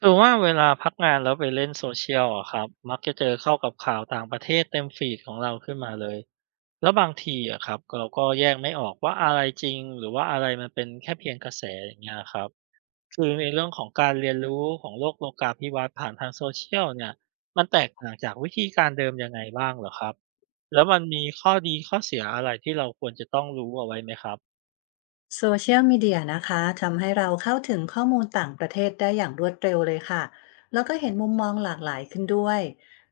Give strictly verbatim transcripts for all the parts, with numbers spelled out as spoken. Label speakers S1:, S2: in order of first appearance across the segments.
S1: คือว่าเวลาพักงานแล้วไปเล่นโซเชียลอะครับมักจะเจอเข้ากับข่าวต่างประเทศเต็มฟีดของเราขึ้นมาเลยแล้วบางทีอะครับเราก็แยกไม่ออกว่าอะไรจริงหรือว่าอะไรมันเป็นแค่เพียงกระแสอย่างเงี้ยครับคือในเรื่องของการเรียนรู้ของโลกโลกาภิวัตน์ผ่านทางโซเชียลเนี่ยมันแตกต่างจากวิธีการเดิมยังไงบ้างเหรอครับแล้วมันมีข้อดีข้อเสียอะไรที่เราควรจะต้องรู้เอาไว้ไหมครับ
S2: โซเชียลมีเดียนะคะทำให้เราเข้าถึงข้อมูลต่างประเทศได้อย่างรวดเร็วเลยค่ะแล้วก็เห็นมุมมองหลากหลายขึ้นด้วย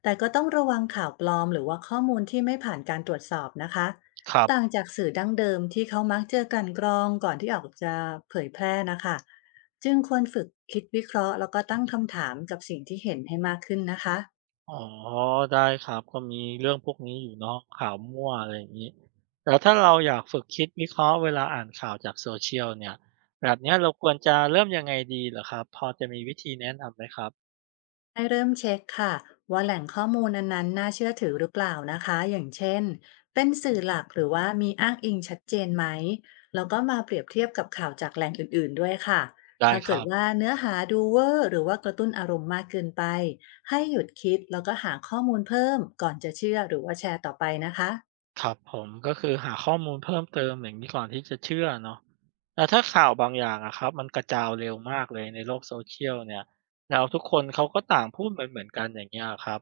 S2: แต่ก็ต้องระวังข่าวปลอมหรือว่าข้อมูลที่ไม่ผ่านการตรวจสอบนะคะ
S1: ครับ
S2: ต่างจากสื่อดั้งเดิมที่เขามักเจอกลันกรองก่อนที่ออกจะเผยแพร่นะคะจึงควรฝึกคิดวิเคราะห์แล้วก็ตั้งคำถามกับสิ่งที่เห็นให้มากขึ้นนะคะ
S1: อ๋อได้ครับก็มีเรื่องพวกนี้อยู่เนาะข่าวมั่วอะไรอย่างงี้แล้วถ้าเราอยากฝึกคิดวิเคราะห์เวลาอ่านข่าวจาก Social เนี่ยแบบเนี้ยเราควรจะเริ่มยังไงดีเหรอครับพอจะมีวิธีแนะนำไหมครับ
S2: ให้เริ่มเช็คค่ะว่าแหล่งข้อมูลนั้นๆน่าเชื่อถือหรือเปล่านะคะอย่างเช่นเป็นสื่อหลักหรือว่ามีอ้างอิงชัดเจนไหมแล้วก็มาเปรียบเทียบกับข่าวจากแหล่งอื่นๆด้วยค่ะ
S1: ได้
S2: ถ้า
S1: ค
S2: เกิ
S1: รั
S2: ด
S1: บ
S2: ว่าเนื้อหาดูเวอร์หรือว่ากระตุ้นอารมณ์มากเกินไปให้หยุดคิดแล้วก็หาข้อมูลเพิ่มก่อนจะเชื่อหรือว่าแชร์ต่อไปนะคะ
S1: ครับผมก็คือหาข้อมูลเพิ่มเติมอย่างนี้ก่อนที่จะเชื่อเนาะแต่ถ้าข่าวบางอย่างอะครับมันกระจายเร็วมากเลยในโลกโซเชียลเนี่ยแล้วทุกคนเขาก็ต่างพูดเหมือนเหมือนกันอย่างเงี้ยครับ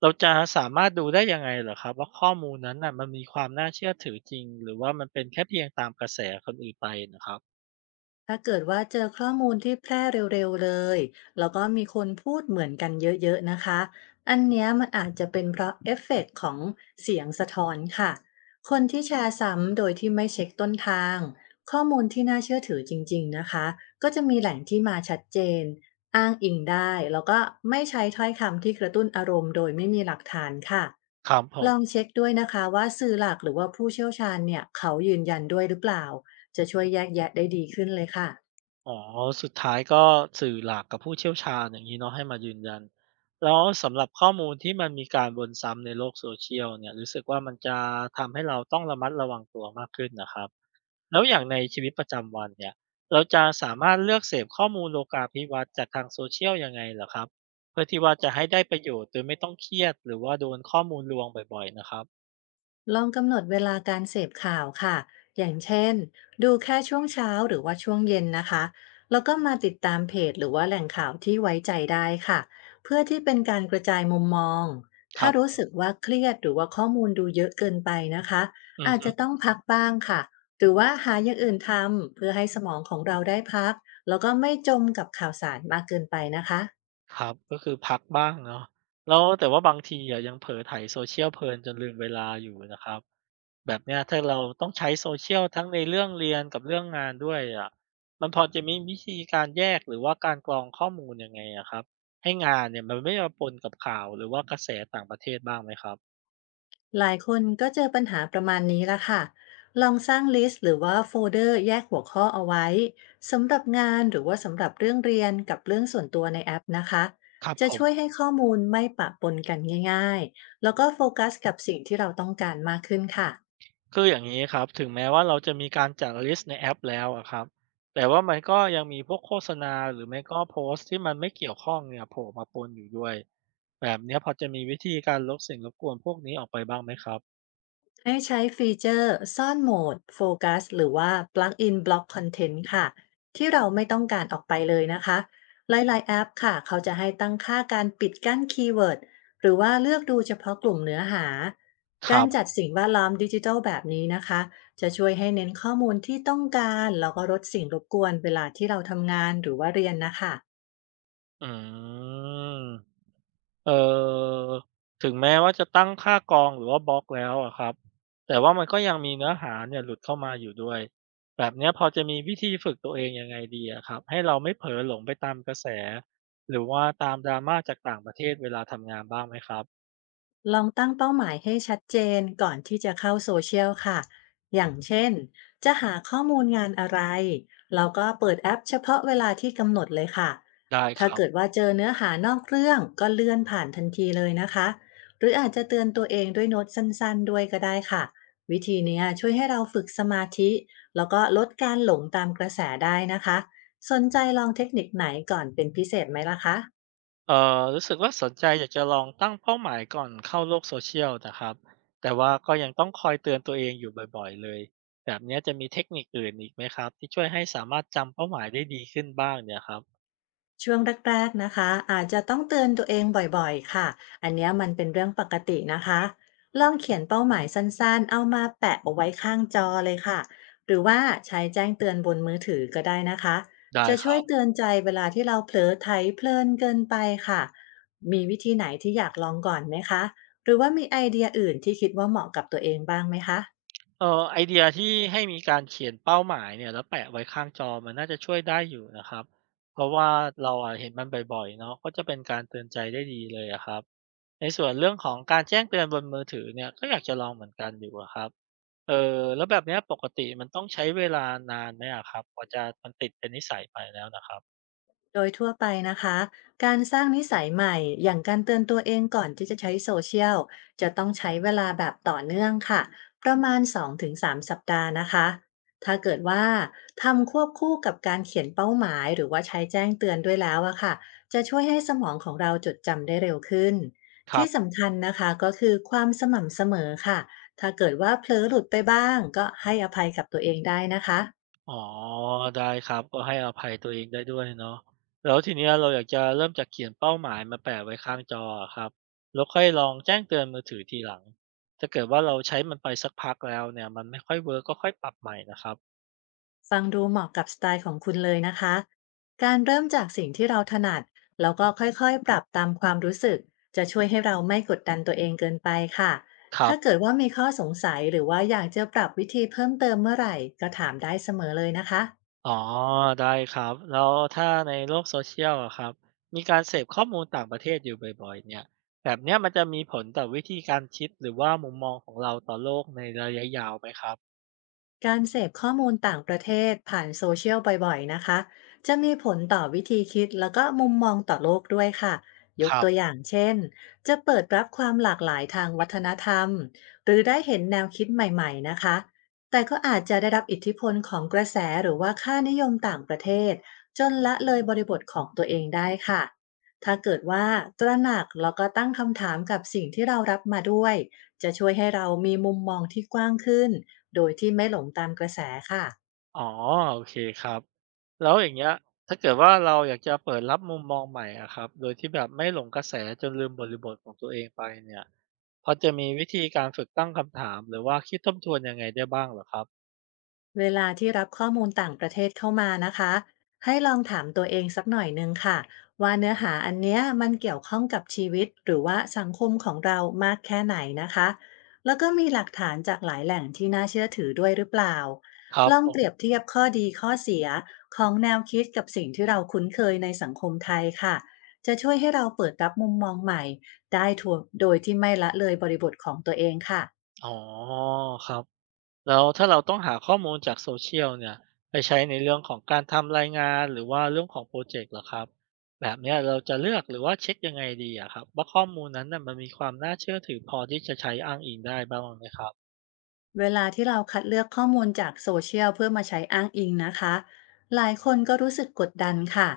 S1: เราจะสามารถดูได้ยังไงเหรอครับว่าข้อมูลนั้นน่ะมันมีความน่าเชื่อถือจริงหรือว่ามันเป็นแค่เพียงตามกระแสคนอื่นไปนะครับ
S2: ถ้าเกิดว่าเจอข้อมูลที่แพร่เร็วๆเลยแล้วก็มีคนพูดเหมือนกันเยอะๆนะคะอันเนี้ยมันอาจจะเป็นเพราะเอฟเฟกต์ของเสียงสะท้อนค่ะคนที่แชร์ซ้ำโดยที่ไม่เช็คต้นทางข้อมูลที่น่าเชื่อถือจริงๆนะคะก็จะมีแหล่งที่มาชัดเจนอ้างอิงได้แล้วก็ไม่ใช้ถ้อยคำที่กระตุ้นอารมณ์โดยไม่มีหลักฐานค่ะ
S1: ครับผ
S2: ล
S1: ม
S2: องเช็คด้วยนะคะว่าสื่อหลักหรือว่าผู้เชี่ยวชาญเนี่ยเขายืนยันด้วยหรือเปล่า
S1: อ๋อสุดท้ายก็สื่อหลักกับผู้เชี่ยวชาญอย่างนี้เนาะให้มายืนยันแล้วสำหรับข้อมูลที่มันมีการวนซ้ำในโลกโซเชียลเนี่ยรู้สึกว่ามันจะทำให้เราต้องระมัดระวังตัวมากขึ้นนะครับแล้วอย่างในชีวิตประจำวันเนี่ยเราจะสามารถเลือกเสพข้อมูลโลกาภิวัตน์จากทาง social ยลยังไงเหรอครับเพื่อที่ว่าจะให้ได้ประโยชน์โดยไม่ต้องเครียดหรือว่าโดนข้อมูลลวงบ่อยๆนะครับ
S2: ลองกำหนดเวลาการเสพข่าวค่ะ อย่างเช่นดูแค่ช่วงเช้าหรือว่าช่วงเย็นนะคะ แล้วก็มาติดตามเพจหรือว่าแหล่งข่าวที่ไว้ใจได้ค่ะ เพื่อที่เป็นการกระจายมุมมอง
S1: ครั
S2: ถ้า
S1: บผ
S2: รู้สึก
S1: ม
S2: ว่าเครียดหรือว่าข้อมูลดูเยอะเกินไปนะคะ
S1: อื
S2: อาจ
S1: อ
S2: จะต้องพักบ้างค่ะหรือว่าหาอย่างอื่นทำเพื่อให้สมองของเราได้พักแล้วก็ไม่จมกับข่าวสารมากเกินไปนะคะ
S1: ครับก็คือพักบ้างเนาะแล้วแต่ว่าบางทีอะยังเผลอไถ social เพลินจนลืมเวลาอยู่นะครับแบบเนี้ยถ้าเราต้องใช้ social ทั้งในเรื่องเรียนกับเรื่องงานด้วยอะมันพอจะมีวิธีการแยกหรือว่าการกรองข้อมูลยังไงอะครับให้งานเนี่ยมันไม่มาปนกับข่าวหรือว่ากระแสต่างประเทศบ้างไหมครับ
S2: หลายคนก็เจอปัญหาประมาณนี้ละค่ะ ลองสร้างลิสต์หรือว่าโฟลเดอร์แยกหัวข้อเอาไว้สำหรับงานหรือว่าสำหรับเรื่องเรียนกับเรื่องส่วนตัวในแอปนะคะ
S1: ครับ
S2: จะ
S1: ผม
S2: ช่วยให้ข้อมูลไม่ปะปนกันง่ายๆ แล้วก็โฟกัสกับสิ่งที่เราต้องการมากขึ้นค่ะ
S1: คืออย่างนี้ครับถึงแม้ว่าเราจะมีการจัดลิสต์ในแอปแล้วอะครับแต่ว่ามันก็ยังมีพวกโฆษณาหรือไม่ก็โพสต์ที่มันไม่เกี่ยวข้องเนี่ยโผล่มาปนอยู่ด้วยแบบเนี้ยพอจะมีวิธีการลบสิ่งรบกวนพวกนี้ออกไปบ้างไหมครับ
S2: ให้ใช้ฟีเจอร์ซ่อนโหมดโฟกัสหรือว่า plug in block content ค่ะที่เราไม่ต้องการออกไปเลยนะคะหลายๆแอปค่ะเขาจะให้ตั้งค่าการปิดกั้นคีย์เวิร์ดหรือว่าเลือกดูเฉพาะกลุ่มเนื้อหา
S1: ค
S2: กา
S1: รั
S2: ร
S1: บ
S2: จัดสิ่งแวดล้อมดิจิทัลแบบนี้นะคะจะช่วยให้เน้นข้อมูลที่ต้องการแล้วก็ลดสิ่งรบกวนเวลาที่เราทำงานหรือว่าเรียนนะคะ
S1: อืม เอ่อถึงแม้ว่าจะตั้งค่ากรองหรือว่าบล็อกแล้วอะครับแต่ว่ามันก็ยังมีเนื้อหาเนี่ยหลุดเข้ามาอยู่ด้วยแบบเนี้ยพอจะมีวิธีฝึกตัวเองยังไงดีอะครับให้เราไม่เผลอหลงไปตามกระแสหรือว่าตาม drama จากต่างประเทศเวลาทำงานบ้างไหมครับ
S2: ลองตั้งเป้าหมายให้ชัดเจนก่อนที่จะเข้าโซเชียลค่ะ อย่างเช่น จะหาข้อมูลงานอะไร เราก็เปิดแอปเฉพาะเวลาที่กำหนดเลยค่ะ
S1: ได้ค
S2: ถ้า
S1: รับ
S2: เกิดว่าเจอเนื้อหานอกเรื่องก็เลื่อนผ่านทันทีเลยนะคะ หรืออาจจะเตือนตัวเองด้วยโน้ตสั้นๆด้วยก็ได้ค่ะ วิธีเนี้ยช่วยให้เราฝึกสมาธิแล้วก็ลดการหลงตามกระแสได้นะคะ สนใจลองเทคนิคไหนก่อนเป็นพิเศษไหมล่ะคะ
S1: เอ่อรู้สึกว่าสนใจอยากจะลองตั้งเป้าหมายก่อนเข้าโลก social นะครับแต่ว่าก็ยังต้องคอยเตือนตัวเองอยู่บ่อยๆเลยแบบเนี้ยจะมีเทคนิคอื่นอีกไหมครับที่ช่วยให้สามารถจำเป้าหมายได้ดีขึ้นบ้างเนี่ยครับ
S2: ช่วงแรกๆ นะคะอาจจะต้องเตือนตัวเองบ่อยๆค่ะ อันเนี้ยมันเป็นเรื่องปกตินะคะ ลองเขียนเป้าหมายสั้นๆเอามาแปะเอาไว้ข้างจอเลยค่ะ หรือว่าใช้แจ้งเตือนบนมือถือก็ได้นะคะ
S1: ได้
S2: จะ
S1: ค
S2: ช่ว
S1: รั
S2: ย
S1: บ
S2: เตือนใจเวลาที่เราเผลอไถเพลินเกินไปค่ะมีวิธีไหนที่อยากลองก่อนไหมคะหรือว่ามีไอเดียอื่นที่คิดว่าเหมาะกับตัวเองบ้างไหมคะ
S1: เอ่อไอเดียที่ให้มีการเขียนเป้าหมายเนี่ยแล้วแปะไว้ข้างจอมันน่าจะช่วยได้อยู่นะครับเพราะว่าเราอะเห็นมันบ่อยๆเนาะก็จะเป็นการเตือนใจได้ดีเลยอะครับในส่วนเรื่องของการแจ้งเตือนบนมือถือเนี่ยก็อยากจะลองเหมือนกันอยู่อะครับเออแล้วแบบเนี้ยปกติมันต้องใช้เวลานานไหมอะครับกว่าจะมันติดเป็นนิสัยไปแล้วน่ะครั
S2: โดยทั่วไปนะคะการสร้างนิสัยใหม่อย่างการเตือนตัวเองก่อนที่จะใช้โซเชียลจะต้องใช้เวลาแบบต่อเนื่องค่ะประมาณสองถึงสามสามสัปดาห์นะคะถ้าเกิดว่าทำควบคู่กับการเขียนเป้าหมายหรือว่าใช้แจ้งเตือนด้วยแล้วอะค่ะจะช่วยให้สมองของเราจดจำได้เร็วขึ้นที่
S1: บ
S2: สำคัญนะคะก็คือความสม่ำเสมอค่ะถ้าเกิดว่าเผลอหลุดไปบ้างก็ให้อภัยกับตัวเองได้นะคะ
S1: อ๋อได้ครับก็ให้อภัยตัวเองได้ด้วยเนาะแล้วทีเนี้ยเราอยากจะเริ่มจากเขียนเป้าหมายมาแปะไว้ข้างจออะครับแล้วค่อยลองแจ้งเตือนมือถือทีหลังถ้าเกิดว่าเราใช้มันไปสักพักแล้วเนี่ยมันไม่ค่อยเวิร์กก็ค่อยปรับใหม่นะครับ
S2: ฟังดูเหมาะกับสไตล์ของคุณเลยนะคะ การเริ่มจากสิ่งที่เราถนัดแล้วก็ค่อยๆปรับตามความรู้สึกจะช่วยให้เราไม่กดดันตัวเองเกินไปค่ะ
S1: ครั
S2: ถ้าเกิ
S1: บ
S2: ดว่ามีข้อสงสัยหรือว่าอยากจะปรับวิธีเพิ่มเติมเมื่อไหร่ก็ถามได้เสมอเลยนะคะ
S1: อ๋อได้ครับแล้วถ้าในโลกโซเชียลอะครับมีการเสพข้อมูลต่างประเทศอยู่บ่อยๆเนี่ยแบบเนี้ยมันจะมีผลต่อวิธีการคิดหรือว่ามุมมองของเราต่อโลกในระยะยาวไหมครับ
S2: การเสพข้อมูลต่างประเทศผ่านโซเชียลบ่อยๆนะคะ จะมีผลต่อวิธีคิดแล้วก็มุมมองต่อโลกด้วยค่ะ ย
S1: ค
S2: ก
S1: รั
S2: ตัวอ
S1: บ
S2: ย่างเช่น จะเปิดรับความหลากหลายทางวัฒนธรรม หรือได้เห็นแนวคิดใหม่ๆนะคะ แต่ก็อาจจะได้รับอิทธิพลของกระแสหรือว่าค่านิยมต่างประเทศจนละเลยบริบทของตัวเองได้ค่ะ ถ้าเกิดว่าตระหนักแล้วก็ตั้งคำถามกับสิ่งที่เรารับมาด้วยจะช่วยให้เรามีมุมมองที่กว้างขึ้น โดยที่ไม่หลงตามกระแสค่ะ
S1: อ๋อโอเคครับ แล้วอย่างเงี้ยถ้าเกิดว่าเราอยากจะเปิดรับมุมมองใหม่อะครับโดยที่แบบไม่หลงกระแสจนลืมบริบทของตัวเองไปเนี่ยพอจะมีวิธีการฝึกตั้งคำถามหรือว่าคิดทบทวนยังไงได้บ้างเหรอครับ
S2: เวลาที่รับข้อมูลต่างประเทศเข้ามานะคะ ให้ลองถามตัวเองสักหน่อยนึงค่ะว่าเนื้อหาอันเนี้ยมันเกี่ยวข้องกับชีวิตหรือว่าสังคมของเรามากแค่ไหนนะคะ แล้วก็มีหลักฐานจากหลายแหล่งที่น่าเชื่อถือด้วยหรือเปล่า
S1: ครับ
S2: ลอง
S1: ผ
S2: เปรีย
S1: ม
S2: บเทียบข้อดีข้อเสียของแนวคิดกับสิ่งที่เราคุ้นเคยในสังคมไทยค่ะจะช่วยให้เราเปิดรับมุมมองใหม่ได้ทั่วโดยที่ไม่ละเลยบริบทของตัวเองค่ะ
S1: อ๋อครับแล้วถ้าเราต้องหาข้อมูลจาก Social เชียลเนี่ยไปใช้ในเรื่องของการทำรายงานหรือว่าเรื่องของพรอเจกต์เหรอครับแบบเนี้ยเราจะเลือกหรือว่าเช็กยังไงดีอะครับว่าข้อมูลนั้นน่ะมันมีความน่าเชื่อถือพอที่จะใช้อ้างอิงได้บ้างไหมครับ
S2: เวลาที่เราคัดเลือกข้อมูลจากโซเชียลเพื่อมาใช้อ้างอิงนะคะหลายคนก็รู้สึกกดดันค่ะ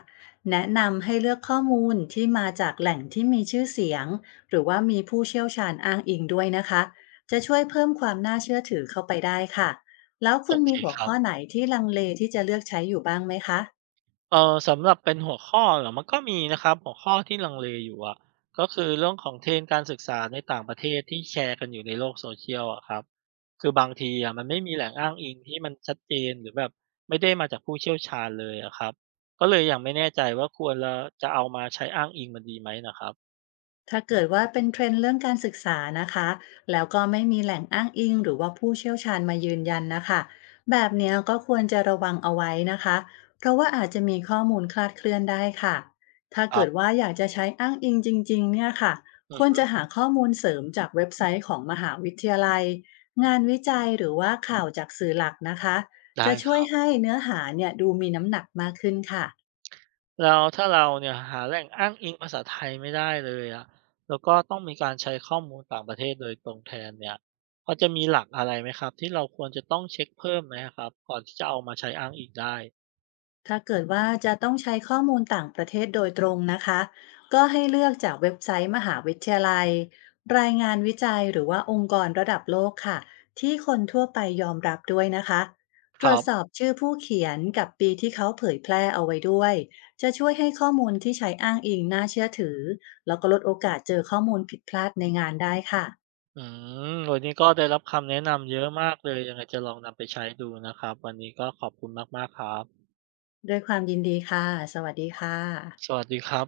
S2: แนะนำให้เลือกข้อมูลที่มาจากแหล่งที่มีชื่อเสียงหรือว่ามีผู้เชี่ยวชาญอ้างอิงด้วยนะคะจะช่วยเพิ่มความน่าเชื่อถือเข้าไปได้ค่ะแล้ว
S1: โอ
S2: คุณ
S1: เค
S2: มีหัว
S1: ครับ
S2: ข้อไหนที่ลังเลที่จะเลือกใช้อยู่บ้างไหมคะ
S1: เอ่อสำหรับเป็นหัวข้อเหรอมันก็มีนะครับหัวข้อที่ลังเลอยู่อะก็คือเรื่องของ ที อาร์ อี เอ็น การศึกษาในต่างประเทศที่แชร์กันอยู่ในโลกโซเชียลอะครับคือบางทีอะมันไม่มีแหล่งอ้างอิงที่มันชัดเจนหรือแบบไม่ได้มาจากผู้เชี่ยวชาญเลยอะครับก็เลยยังไม่แน่ใจว่าควรละจะเอามาใช้อ้างอิงมันดีไหมนะครับ
S2: ถ้าเกิดว่าเป็นเทรนด์เรื่องการศึกษานะคะแล้วก็ไม่มีแหล่งอ้างอิงหรือว่าผู้เชี่ยวชาญมายืนยันนะคะแบบเนี้ยก็ควรจะระวังเอาไว้นะคะ เพราะว่าอาจจะมีข้อมูลคลาดเคลื่อนได้ค่ะ ถ้า
S1: ครั
S2: เกิด
S1: บ
S2: ว่าอยากจะใช้อ้างอิงจริงๆเนี่ยค่ะ
S1: อื
S2: ค
S1: อ
S2: วร
S1: ฮึ
S2: จะหาข้อมูลเสริมจากเว็บไซต์ของมหาวิทยาลัยงานวิจัยหรือว่าข่าวจากสื่อหลักนะคะ
S1: ได้
S2: จะ
S1: ค
S2: ช่วย
S1: รับ
S2: ให้เนื้อหาเนี่ยดูมีน้ำหนักมากขึ้นค่ะ
S1: แล้วถ้าเราเนี่ยหาแหล่งอ้างอิงภาษาไทยไม่ได้เลยอะแล้วก็ต้องมีการใช้ข้อมูลต่างประเทศโดยตรงแทนเนี่ยพอจะมีหลักอะไรไหมครับที่เราควรจะต้องเช็คเพิ่มไหมครับก่อนที่จะเอามาใช้อ้างอิงได้
S2: ถ้าเกิดว่าจะต้องใช้ข้อมูลต่างประเทศโดยตรงนะคะก็ให้เลือกจากเว็บไซต์มหาวิทยาลัยรายงานวิจัยหรือว่าองค์กรระดับโลกค่ะที่คนทั่วไปยอมรับด้วยนะคะต
S1: ค
S2: ร
S1: รั
S2: วจ
S1: บ
S2: สอบชื่อผู้เขียนกับปีที่เขาเผยแพร่เอาไว้ด้วยจะช่วยให้ข้อมูลที่ใช้อ้างอิงน่าเชื่อถือแล้วก็ลดโอกาสเจอข้อมูลผิดพลาดในงานได้ค่ะ
S1: อืมวันนี้ก็ได้รับคำแนะนำเยอะมากเลยยังไงจะลองนำไปใช้ดูนะครับวันนี้ก็ขอบคุณมากๆครับ
S2: ด้วยความยินดีค่ะสวัสดีค่ะ
S1: สวัสดีครับ